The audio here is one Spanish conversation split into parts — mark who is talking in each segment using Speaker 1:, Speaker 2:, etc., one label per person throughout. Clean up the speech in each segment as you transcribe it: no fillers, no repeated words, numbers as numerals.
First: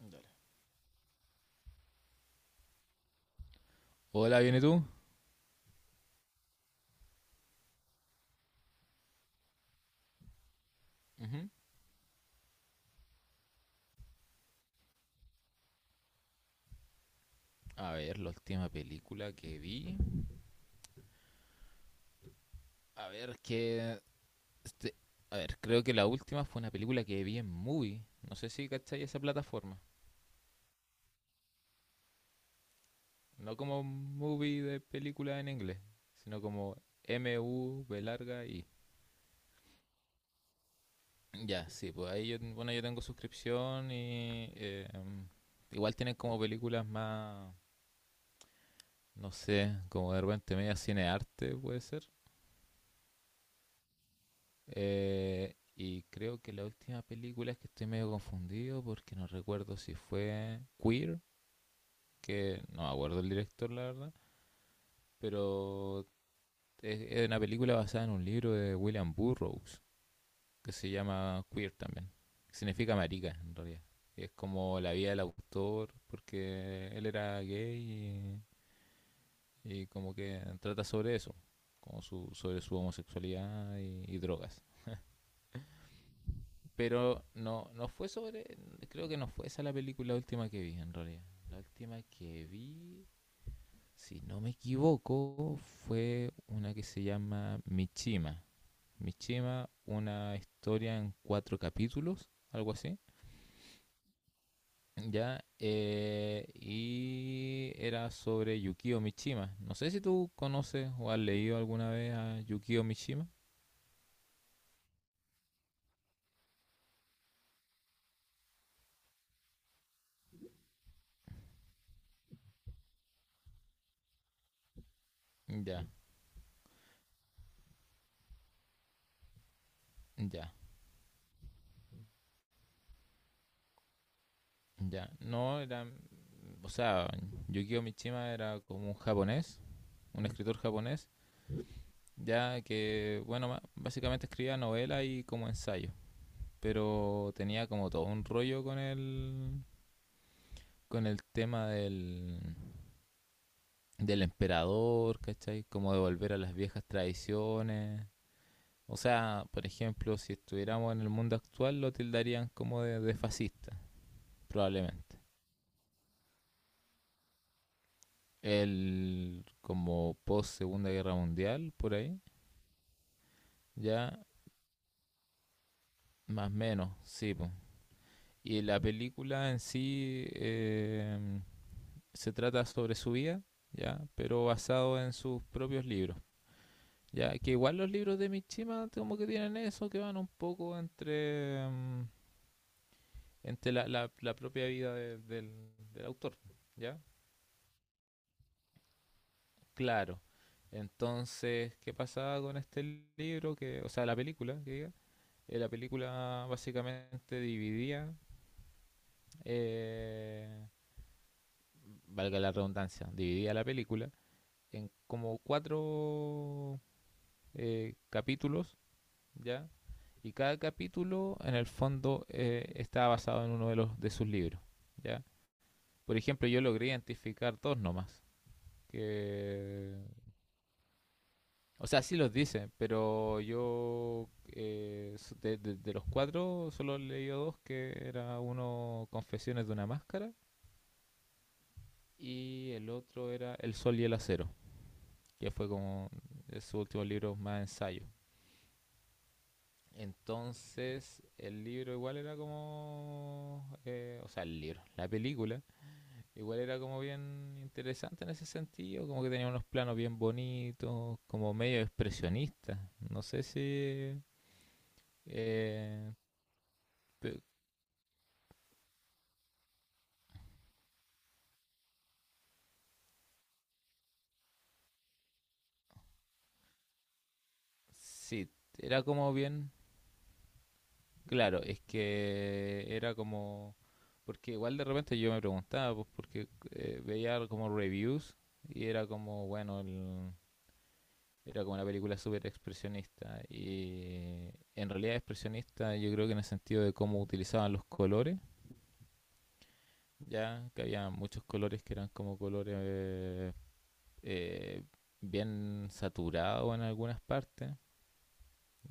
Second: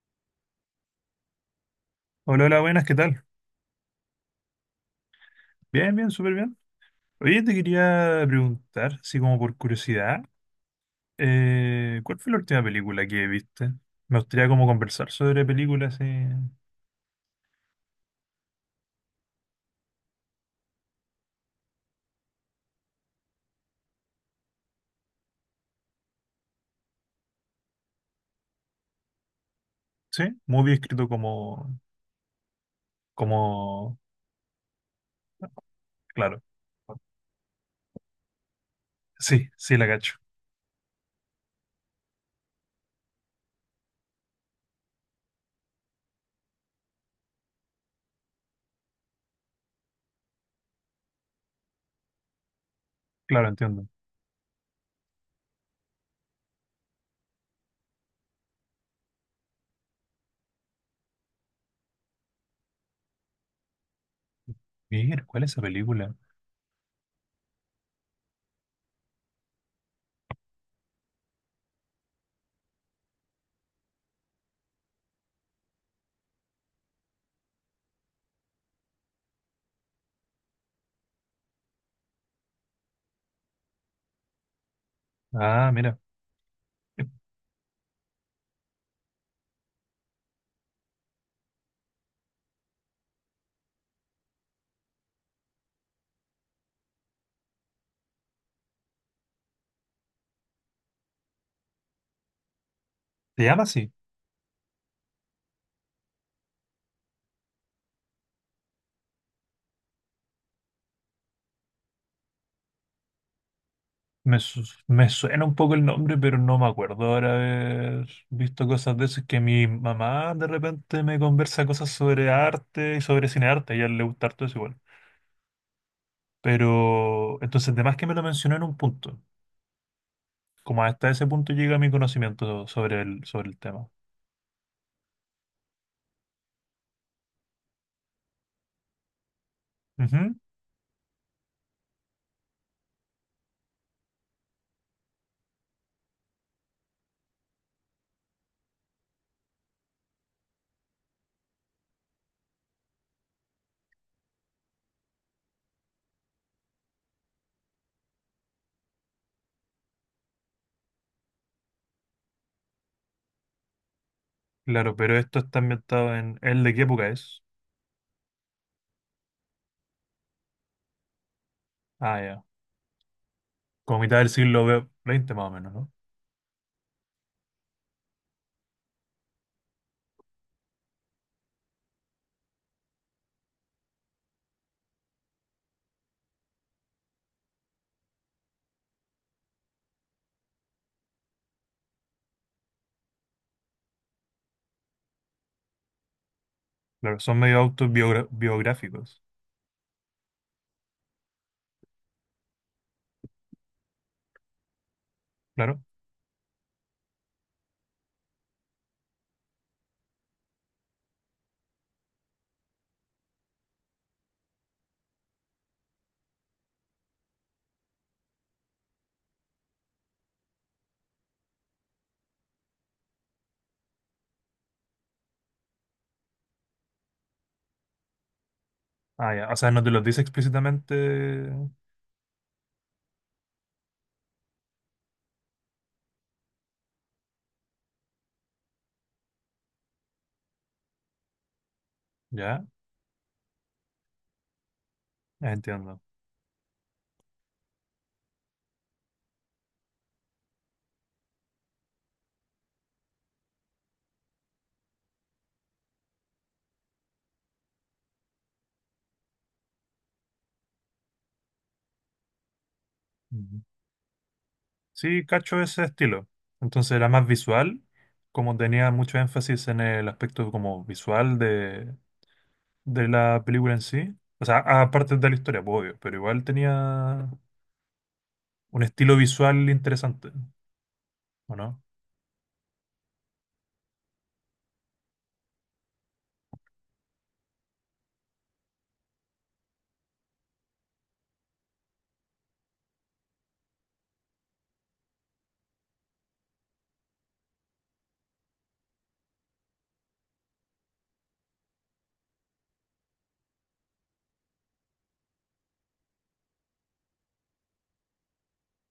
Speaker 1: Dale.
Speaker 2: Hola, hola, buenas, ¿qué tal?
Speaker 1: Hola, ¿viene tú?
Speaker 2: Bien, bien, súper bien. Oye, te quería preguntar, así como por curiosidad,
Speaker 1: Ujú.
Speaker 2: ¿cuál fue la última película que viste? Me gustaría como conversar sobre películas,
Speaker 1: A ver, la última película que vi. A ver, que. este, a ver, creo que la última fue una película que vi en Movie. No sé si cachai esa plataforma.
Speaker 2: ¿sí? Muy bien escrito como,
Speaker 1: No como
Speaker 2: como,
Speaker 1: Movie de película en inglés, sino
Speaker 2: claro,
Speaker 1: como MUBI.
Speaker 2: sí, sí, la cacho.
Speaker 1: Ya, sí, pues ahí yo, bueno, yo tengo suscripción y. Igual tienen como películas más. No sé, como de repente media cinearte, puede ser.
Speaker 2: Claro, entiendo.
Speaker 1: Y creo que la última película es que estoy medio confundido porque no recuerdo si fue Queer, que no me acuerdo el director, la verdad,
Speaker 2: Mira, ¿cuál es esa
Speaker 1: pero
Speaker 2: película?
Speaker 1: es una película basada en un libro de William Burroughs que se llama Queer también. Que significa marica en realidad. Y es como la vida del autor porque él era gay y como que trata sobre eso, sobre su homosexualidad y drogas.
Speaker 2: Ah, mira,
Speaker 1: Pero no, no fue sobre. Creo que no fue esa la película última que vi, en realidad. La última que vi, si no me equivoco, fue una que se llama Michima. Michima, una historia en cuatro capítulos, algo así.
Speaker 2: ¿te llama así?
Speaker 1: Ya, y era sobre Yukio Mishima. No sé si tú conoces o has leído alguna vez a Yukio Mishima.
Speaker 2: Me suena un poco el nombre, pero no me acuerdo ahora haber visto cosas de eso. Es que mi mamá de repente me conversa cosas sobre arte y sobre cine arte, a ella le gusta harto eso igual.
Speaker 1: Ya,
Speaker 2: Pero entonces, además que me lo mencionó en un punto,
Speaker 1: ya,
Speaker 2: como hasta ese punto llega mi conocimiento sobre el tema.
Speaker 1: ya. No, era O sea, Yukio Mishima era como un japonés, un
Speaker 2: Ujú.
Speaker 1: escritor japonés, ya que, bueno, básicamente escribía novelas y como ensayo, pero tenía como todo un rollo con el tema del emperador, ¿cachai? Como de volver a las viejas tradiciones. O sea, por ejemplo, si estuviéramos en el mundo actual, lo tildarían como de fascista,
Speaker 2: Claro, pero
Speaker 1: probablemente.
Speaker 2: esto está ambientado en, ¿el de qué época es?
Speaker 1: El como post Segunda Guerra Mundial, por
Speaker 2: Ah,
Speaker 1: ahí.
Speaker 2: ya. Como
Speaker 1: Ya.
Speaker 2: mitad del siglo XX más o menos, ¿no?
Speaker 1: Más o menos, sí, po. Y la película en sí, se trata sobre su vida, ¿ya? Pero basado en sus propios libros, ¿ya? Que igual los libros de Mishima como que tienen eso, que van un poco entre la propia vida del autor, ¿ya?
Speaker 2: Claro, son medio autobiográficos,
Speaker 1: Claro. Entonces, ¿qué pasaba con este libro? Que, o sea, la película, que diga. La
Speaker 2: claro.
Speaker 1: película básicamente dividía eh, valga la redundancia, dividida la película en como cuatro capítulos, ¿ya? Y cada capítulo, en el fondo, está basado en uno de sus libros, ¿ya? Por ejemplo, yo logré identificar dos nomás,
Speaker 2: Ah, ya. O sea, no te
Speaker 1: que...
Speaker 2: los dice explícitamente.
Speaker 1: O sea, sí los dice, pero yo de los cuatro solo leí dos, que era uno Confesiones de una máscara
Speaker 2: Ya,
Speaker 1: y el otro era El Sol y el Acero. Que fue
Speaker 2: entiendo.
Speaker 1: como su último libro más ensayo. Entonces, el libro igual era como, o sea, el libro, la película, igual era como bien interesante en ese sentido, como que tenía unos planos bien bonitos, como medio expresionista. No sé
Speaker 2: Ujú.
Speaker 1: si.
Speaker 2: Sí, cacho ese
Speaker 1: eh,
Speaker 2: estilo. Entonces era más
Speaker 1: pe-
Speaker 2: visual, como tenía mucho énfasis en el aspecto como visual de la película en sí. O sea, aparte de la historia, pues, obvio, pero igual tenía
Speaker 1: sí,
Speaker 2: un
Speaker 1: era
Speaker 2: estilo
Speaker 1: como
Speaker 2: visual
Speaker 1: bien.
Speaker 2: interesante, ¿o
Speaker 1: Claro, es
Speaker 2: no?
Speaker 1: que era como. Porque igual de repente yo me preguntaba, pues porque veía como reviews y era como, bueno, el Era como una película súper expresionista. Y en realidad expresionista yo creo que en el sentido de cómo utilizaban los colores, ya que había muchos colores que eran como colores eh, bien saturados en algunas partes,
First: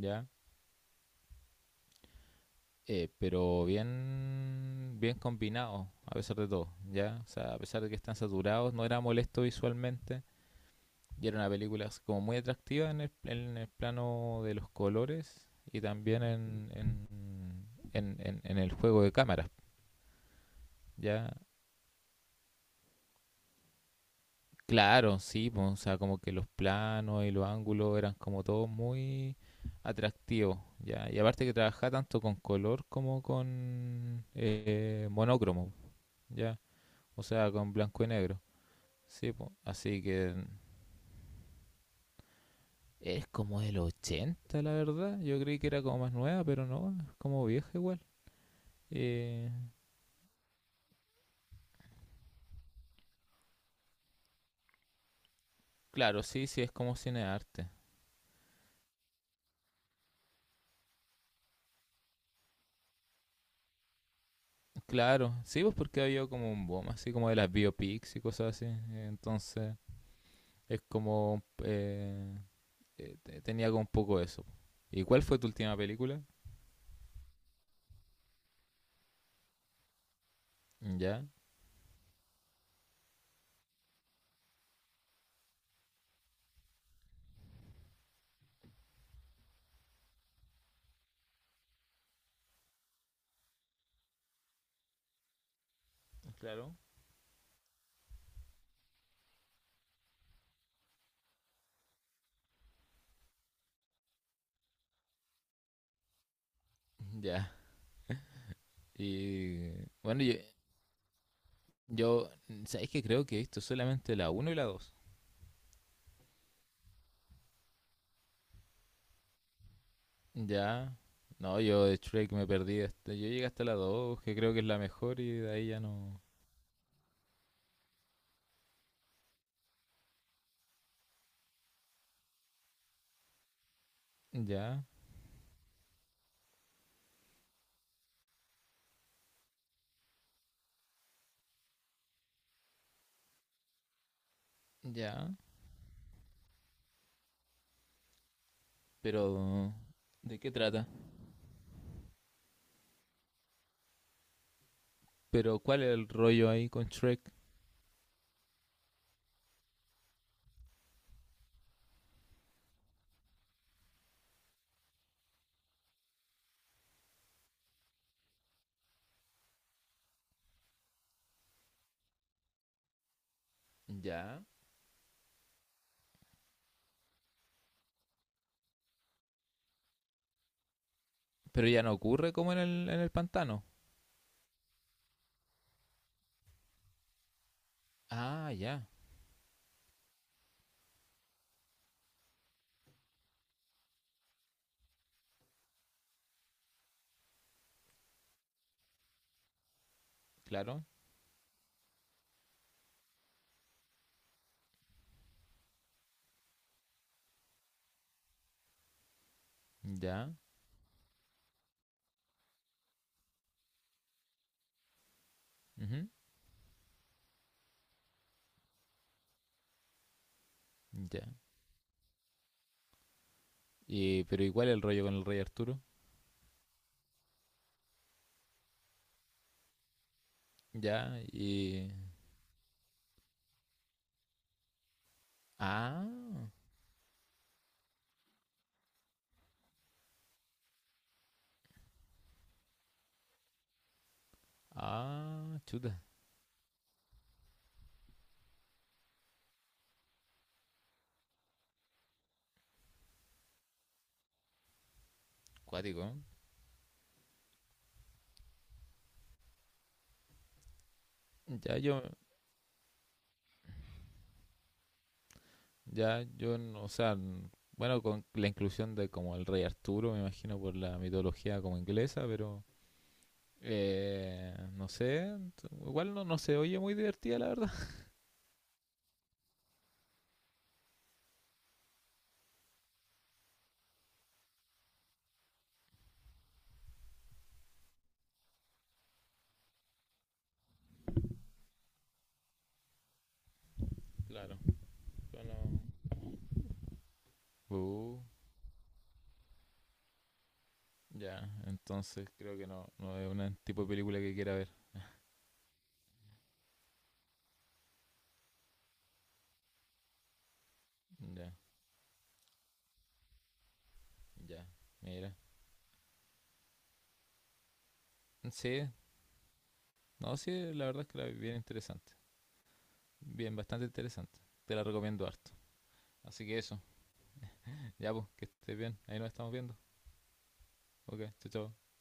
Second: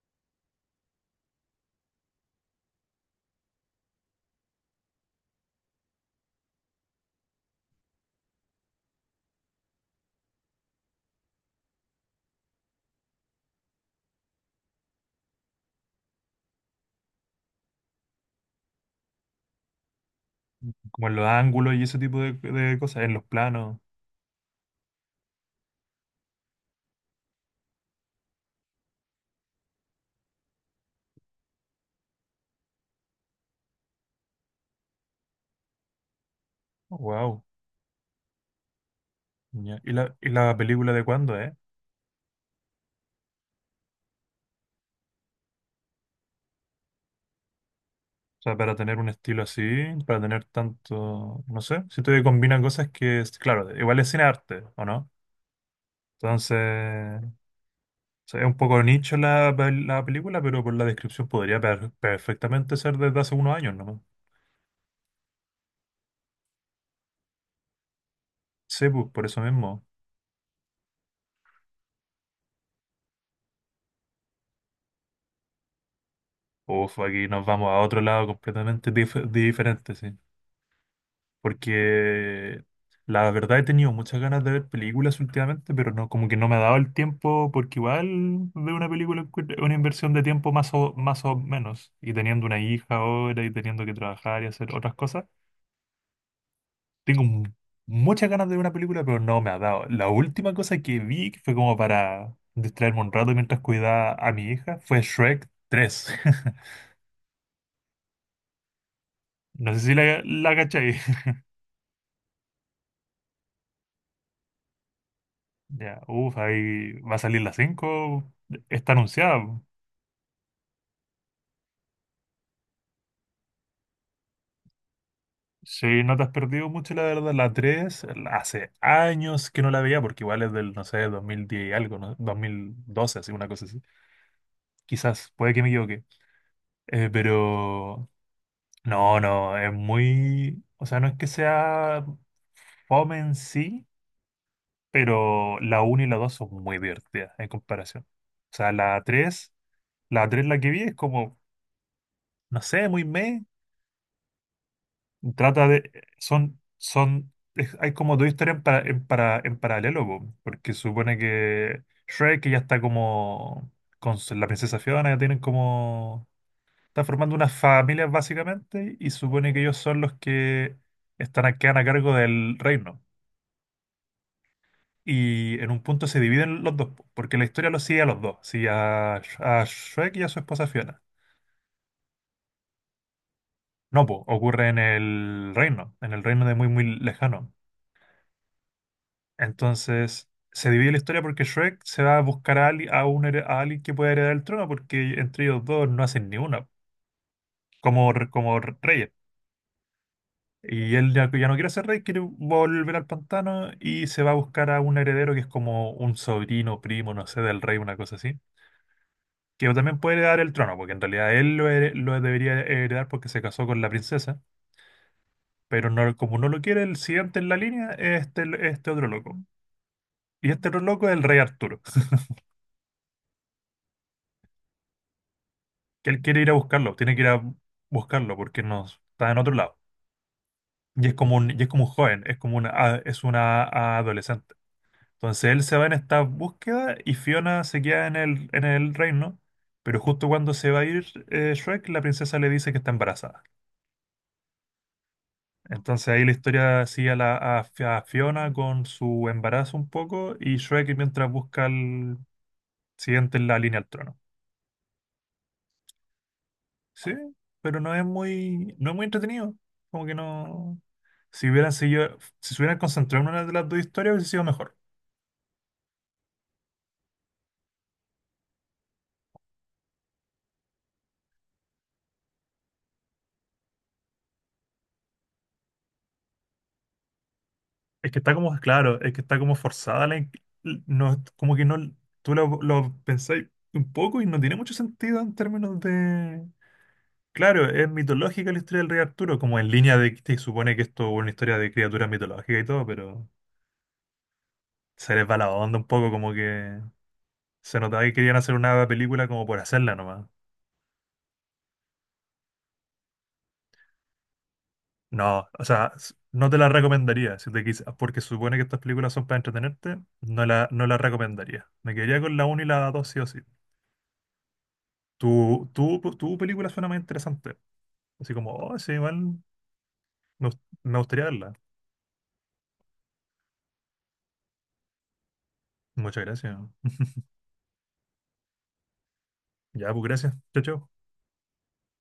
Speaker 1: ya, pero bien, bien combinados a pesar de todo, ya. O sea, a pesar de que están saturados, no era molesto visualmente. Y era una película así como muy atractiva en el plano de los colores y también en el juego de cámaras.
Speaker 2: Como en los
Speaker 1: Ya,
Speaker 2: ángulos y ese tipo de cosas, en los planos.
Speaker 1: claro, sí, pues, o sea, como que los planos y los ángulos eran como todos muy atractivos. Ya, y aparte que trabajaba tanto con color como con monócromo, ya, o
Speaker 2: Wow.
Speaker 1: sea, con blanco y negro. Sí, pues,
Speaker 2: ¿Y
Speaker 1: así
Speaker 2: la, y
Speaker 1: que
Speaker 2: la película de cuándo?
Speaker 1: es como del 80 la verdad. Yo creí que era como más nueva, pero no, es como vieja, igual.
Speaker 2: O sea, para tener un estilo
Speaker 1: Eh,
Speaker 2: así, para tener tanto, no sé, siento que combina cosas que, claro, igual es cine arte, ¿o no?
Speaker 1: claro, sí,
Speaker 2: Entonces,
Speaker 1: sí, es como cine
Speaker 2: o
Speaker 1: arte.
Speaker 2: sea, es un poco nicho la película, pero por la descripción podría perfectamente ser desde hace unos años nomás.
Speaker 1: Claro, sí, pues porque había como un boom, así como de las biopics y cosas así.
Speaker 2: Sí, pues por eso
Speaker 1: Entonces,
Speaker 2: mismo.
Speaker 1: es como... tenía como un poco eso. ¿Y cuál fue tu última película?
Speaker 2: Uf, aquí nos vamos a otro lado completamente diferente, sí.
Speaker 1: Ya.
Speaker 2: Porque la verdad he tenido muchas ganas de ver películas últimamente, pero no, como que no me ha dado el tiempo, porque igual ver una película es una inversión de tiempo más o menos. Y teniendo una hija ahora y teniendo que trabajar y hacer otras cosas.
Speaker 1: Claro.
Speaker 2: Tengo muchas ganas de ver una película, pero no me ha dado. La última cosa que vi, que fue como para distraerme un rato mientras cuidaba a mi hija, fue Shrek 3.
Speaker 1: Ya. Y
Speaker 2: No sé si la,
Speaker 1: bueno, yo,
Speaker 2: la cachai.
Speaker 1: yo ¿sabéis que creo que he visto solamente la uno y la dos?
Speaker 2: Ya, uff, ahí va a salir la 5. Está anunciada.
Speaker 1: Ya. No, yo de Shrek me perdí. Hasta, yo llegué hasta la 2 que creo que es la mejor, y de ahí ya
Speaker 2: Sí, no
Speaker 1: no.
Speaker 2: te has perdido mucho, la verdad. La 3, hace años que no la veía, porque igual es del, no sé, 2010 y algo, ¿no? 2012, así, una cosa así.
Speaker 1: Ya.
Speaker 2: Quizás, puede que me equivoque. Pero no, no, es muy, o sea, no es que sea fome en sí,
Speaker 1: Ya.
Speaker 2: pero la uno y la 2 son muy divertidas en comparación. O sea, la tres,
Speaker 1: Pero,
Speaker 2: la
Speaker 1: ¿de
Speaker 2: tres
Speaker 1: qué
Speaker 2: la que vi
Speaker 1: trata?
Speaker 2: es como, no sé, muy meh,
Speaker 1: Pero,
Speaker 2: trata
Speaker 1: ¿cuál es
Speaker 2: de,
Speaker 1: el rollo
Speaker 2: son,
Speaker 1: ahí con Shrek?
Speaker 2: son, es- hay como dos historias en paralelo, po, porque supone que Shrek que ya está como, con la princesa Fiona, ya tienen como, está formando unas familias básicamente, y supone que ellos son los que quedan a cargo del reino.
Speaker 1: Ya.
Speaker 2: Y en un punto se dividen los dos, po, porque la historia los sigue a los dos, sigue a Shrek y a su esposa Fiona.
Speaker 1: Pero ya no ocurre como en el pantano.
Speaker 2: No, pues ocurre en el reino de muy, muy lejano.
Speaker 1: Ah, ya,
Speaker 2: Entonces, se divide la historia porque Shrek se va a buscar a, ali- a, un here- a alguien que pueda heredar el trono, porque entre ellos dos no hacen ni una, como reyes.
Speaker 1: claro.
Speaker 2: Y él ya no quiere ser rey, quiere volver al pantano y se va a buscar a un heredero que es como un sobrino, primo, no sé, del rey, una cosa así. Que también puede
Speaker 1: Ya.
Speaker 2: heredar el trono, porque en realidad él lo debería heredar porque se casó con la princesa, pero
Speaker 1: Ujú.
Speaker 2: no, como no lo quiere, el siguiente en la línea es este otro loco. Y este otro loco es el
Speaker 1: Ya.
Speaker 2: rey Arturo,
Speaker 1: Y, pero, ¿y cuál es el rollo con el rey Arturo?
Speaker 2: que él quiere ir a buscarlo, tiene que ir a buscarlo porque no está en otro lado. Y es
Speaker 1: Ya.
Speaker 2: como un
Speaker 1: Y...
Speaker 2: joven, es como una, a- es una a- adolescente. Entonces él se va en
Speaker 1: Ah,
Speaker 2: esta búsqueda y Fiona se queda en el reino, pero justo cuando se va a ir Shrek, la princesa le dice que está embarazada.
Speaker 1: ah, chuta.
Speaker 2: Entonces ahí la historia sigue a, la, a Fi- a Fiona con su embarazo un poco y Shrek mientras busca el siguiente en la línea al trono.
Speaker 1: Cuático, ¿eh?
Speaker 2: Sí, pero no es muy entretenido. Como que no. Si hubieran
Speaker 1: Ya yo,
Speaker 2: seguido, si se hubieran concentrado en una de las dos historias hubiese sido mejor.
Speaker 1: ya yo, no- o sea, bueno, con la inclusión de como el rey Arturo, me imagino por la mitología como inglesa, pero... No sé, igual no, no se oye muy divertida, la verdad.
Speaker 2: Es que está como, claro, es que está como forzada no, como que no, tú lo pensáis un poco y no tiene mucho sentido en términos de. Claro, es mitológica la historia del rey Arturo, como en línea de que se supone que esto es una historia de criaturas mitológicas y todo, pero
Speaker 1: Claro.
Speaker 2: se les va la
Speaker 1: Bueno.
Speaker 2: onda un poco, como que se notaba que
Speaker 1: Uh,
Speaker 2: querían hacer una película como por hacerla nomás.
Speaker 1: ya, entonces creo que no, no es un tipo de película que quiera ver.
Speaker 2: No, o sea, no te la recomendaría, si porque supone que estas películas son para entretenerte, no la
Speaker 1: Ya,
Speaker 2: recomendaría. Me quedaría con la 1 y la 2 sí o sí.
Speaker 1: ya, mira.
Speaker 2: Tu película suena más interesante. Así como, oh,
Speaker 1: Sí,
Speaker 2: sí, igual
Speaker 1: no,
Speaker 2: me, gust-
Speaker 1: sí, la
Speaker 2: me
Speaker 1: verdad es que
Speaker 2: gustaría
Speaker 1: la vi
Speaker 2: verla.
Speaker 1: bien interesante. Bien, bastante interesante. Te la recomiendo harto.
Speaker 2: Muchas
Speaker 1: Así
Speaker 2: gracias.
Speaker 1: que eso, ya pues, que estés bien. Ahí nos estamos viendo.
Speaker 2: Ya, pues gracias. Chao, chao.
Speaker 1: Ok, chao, chao.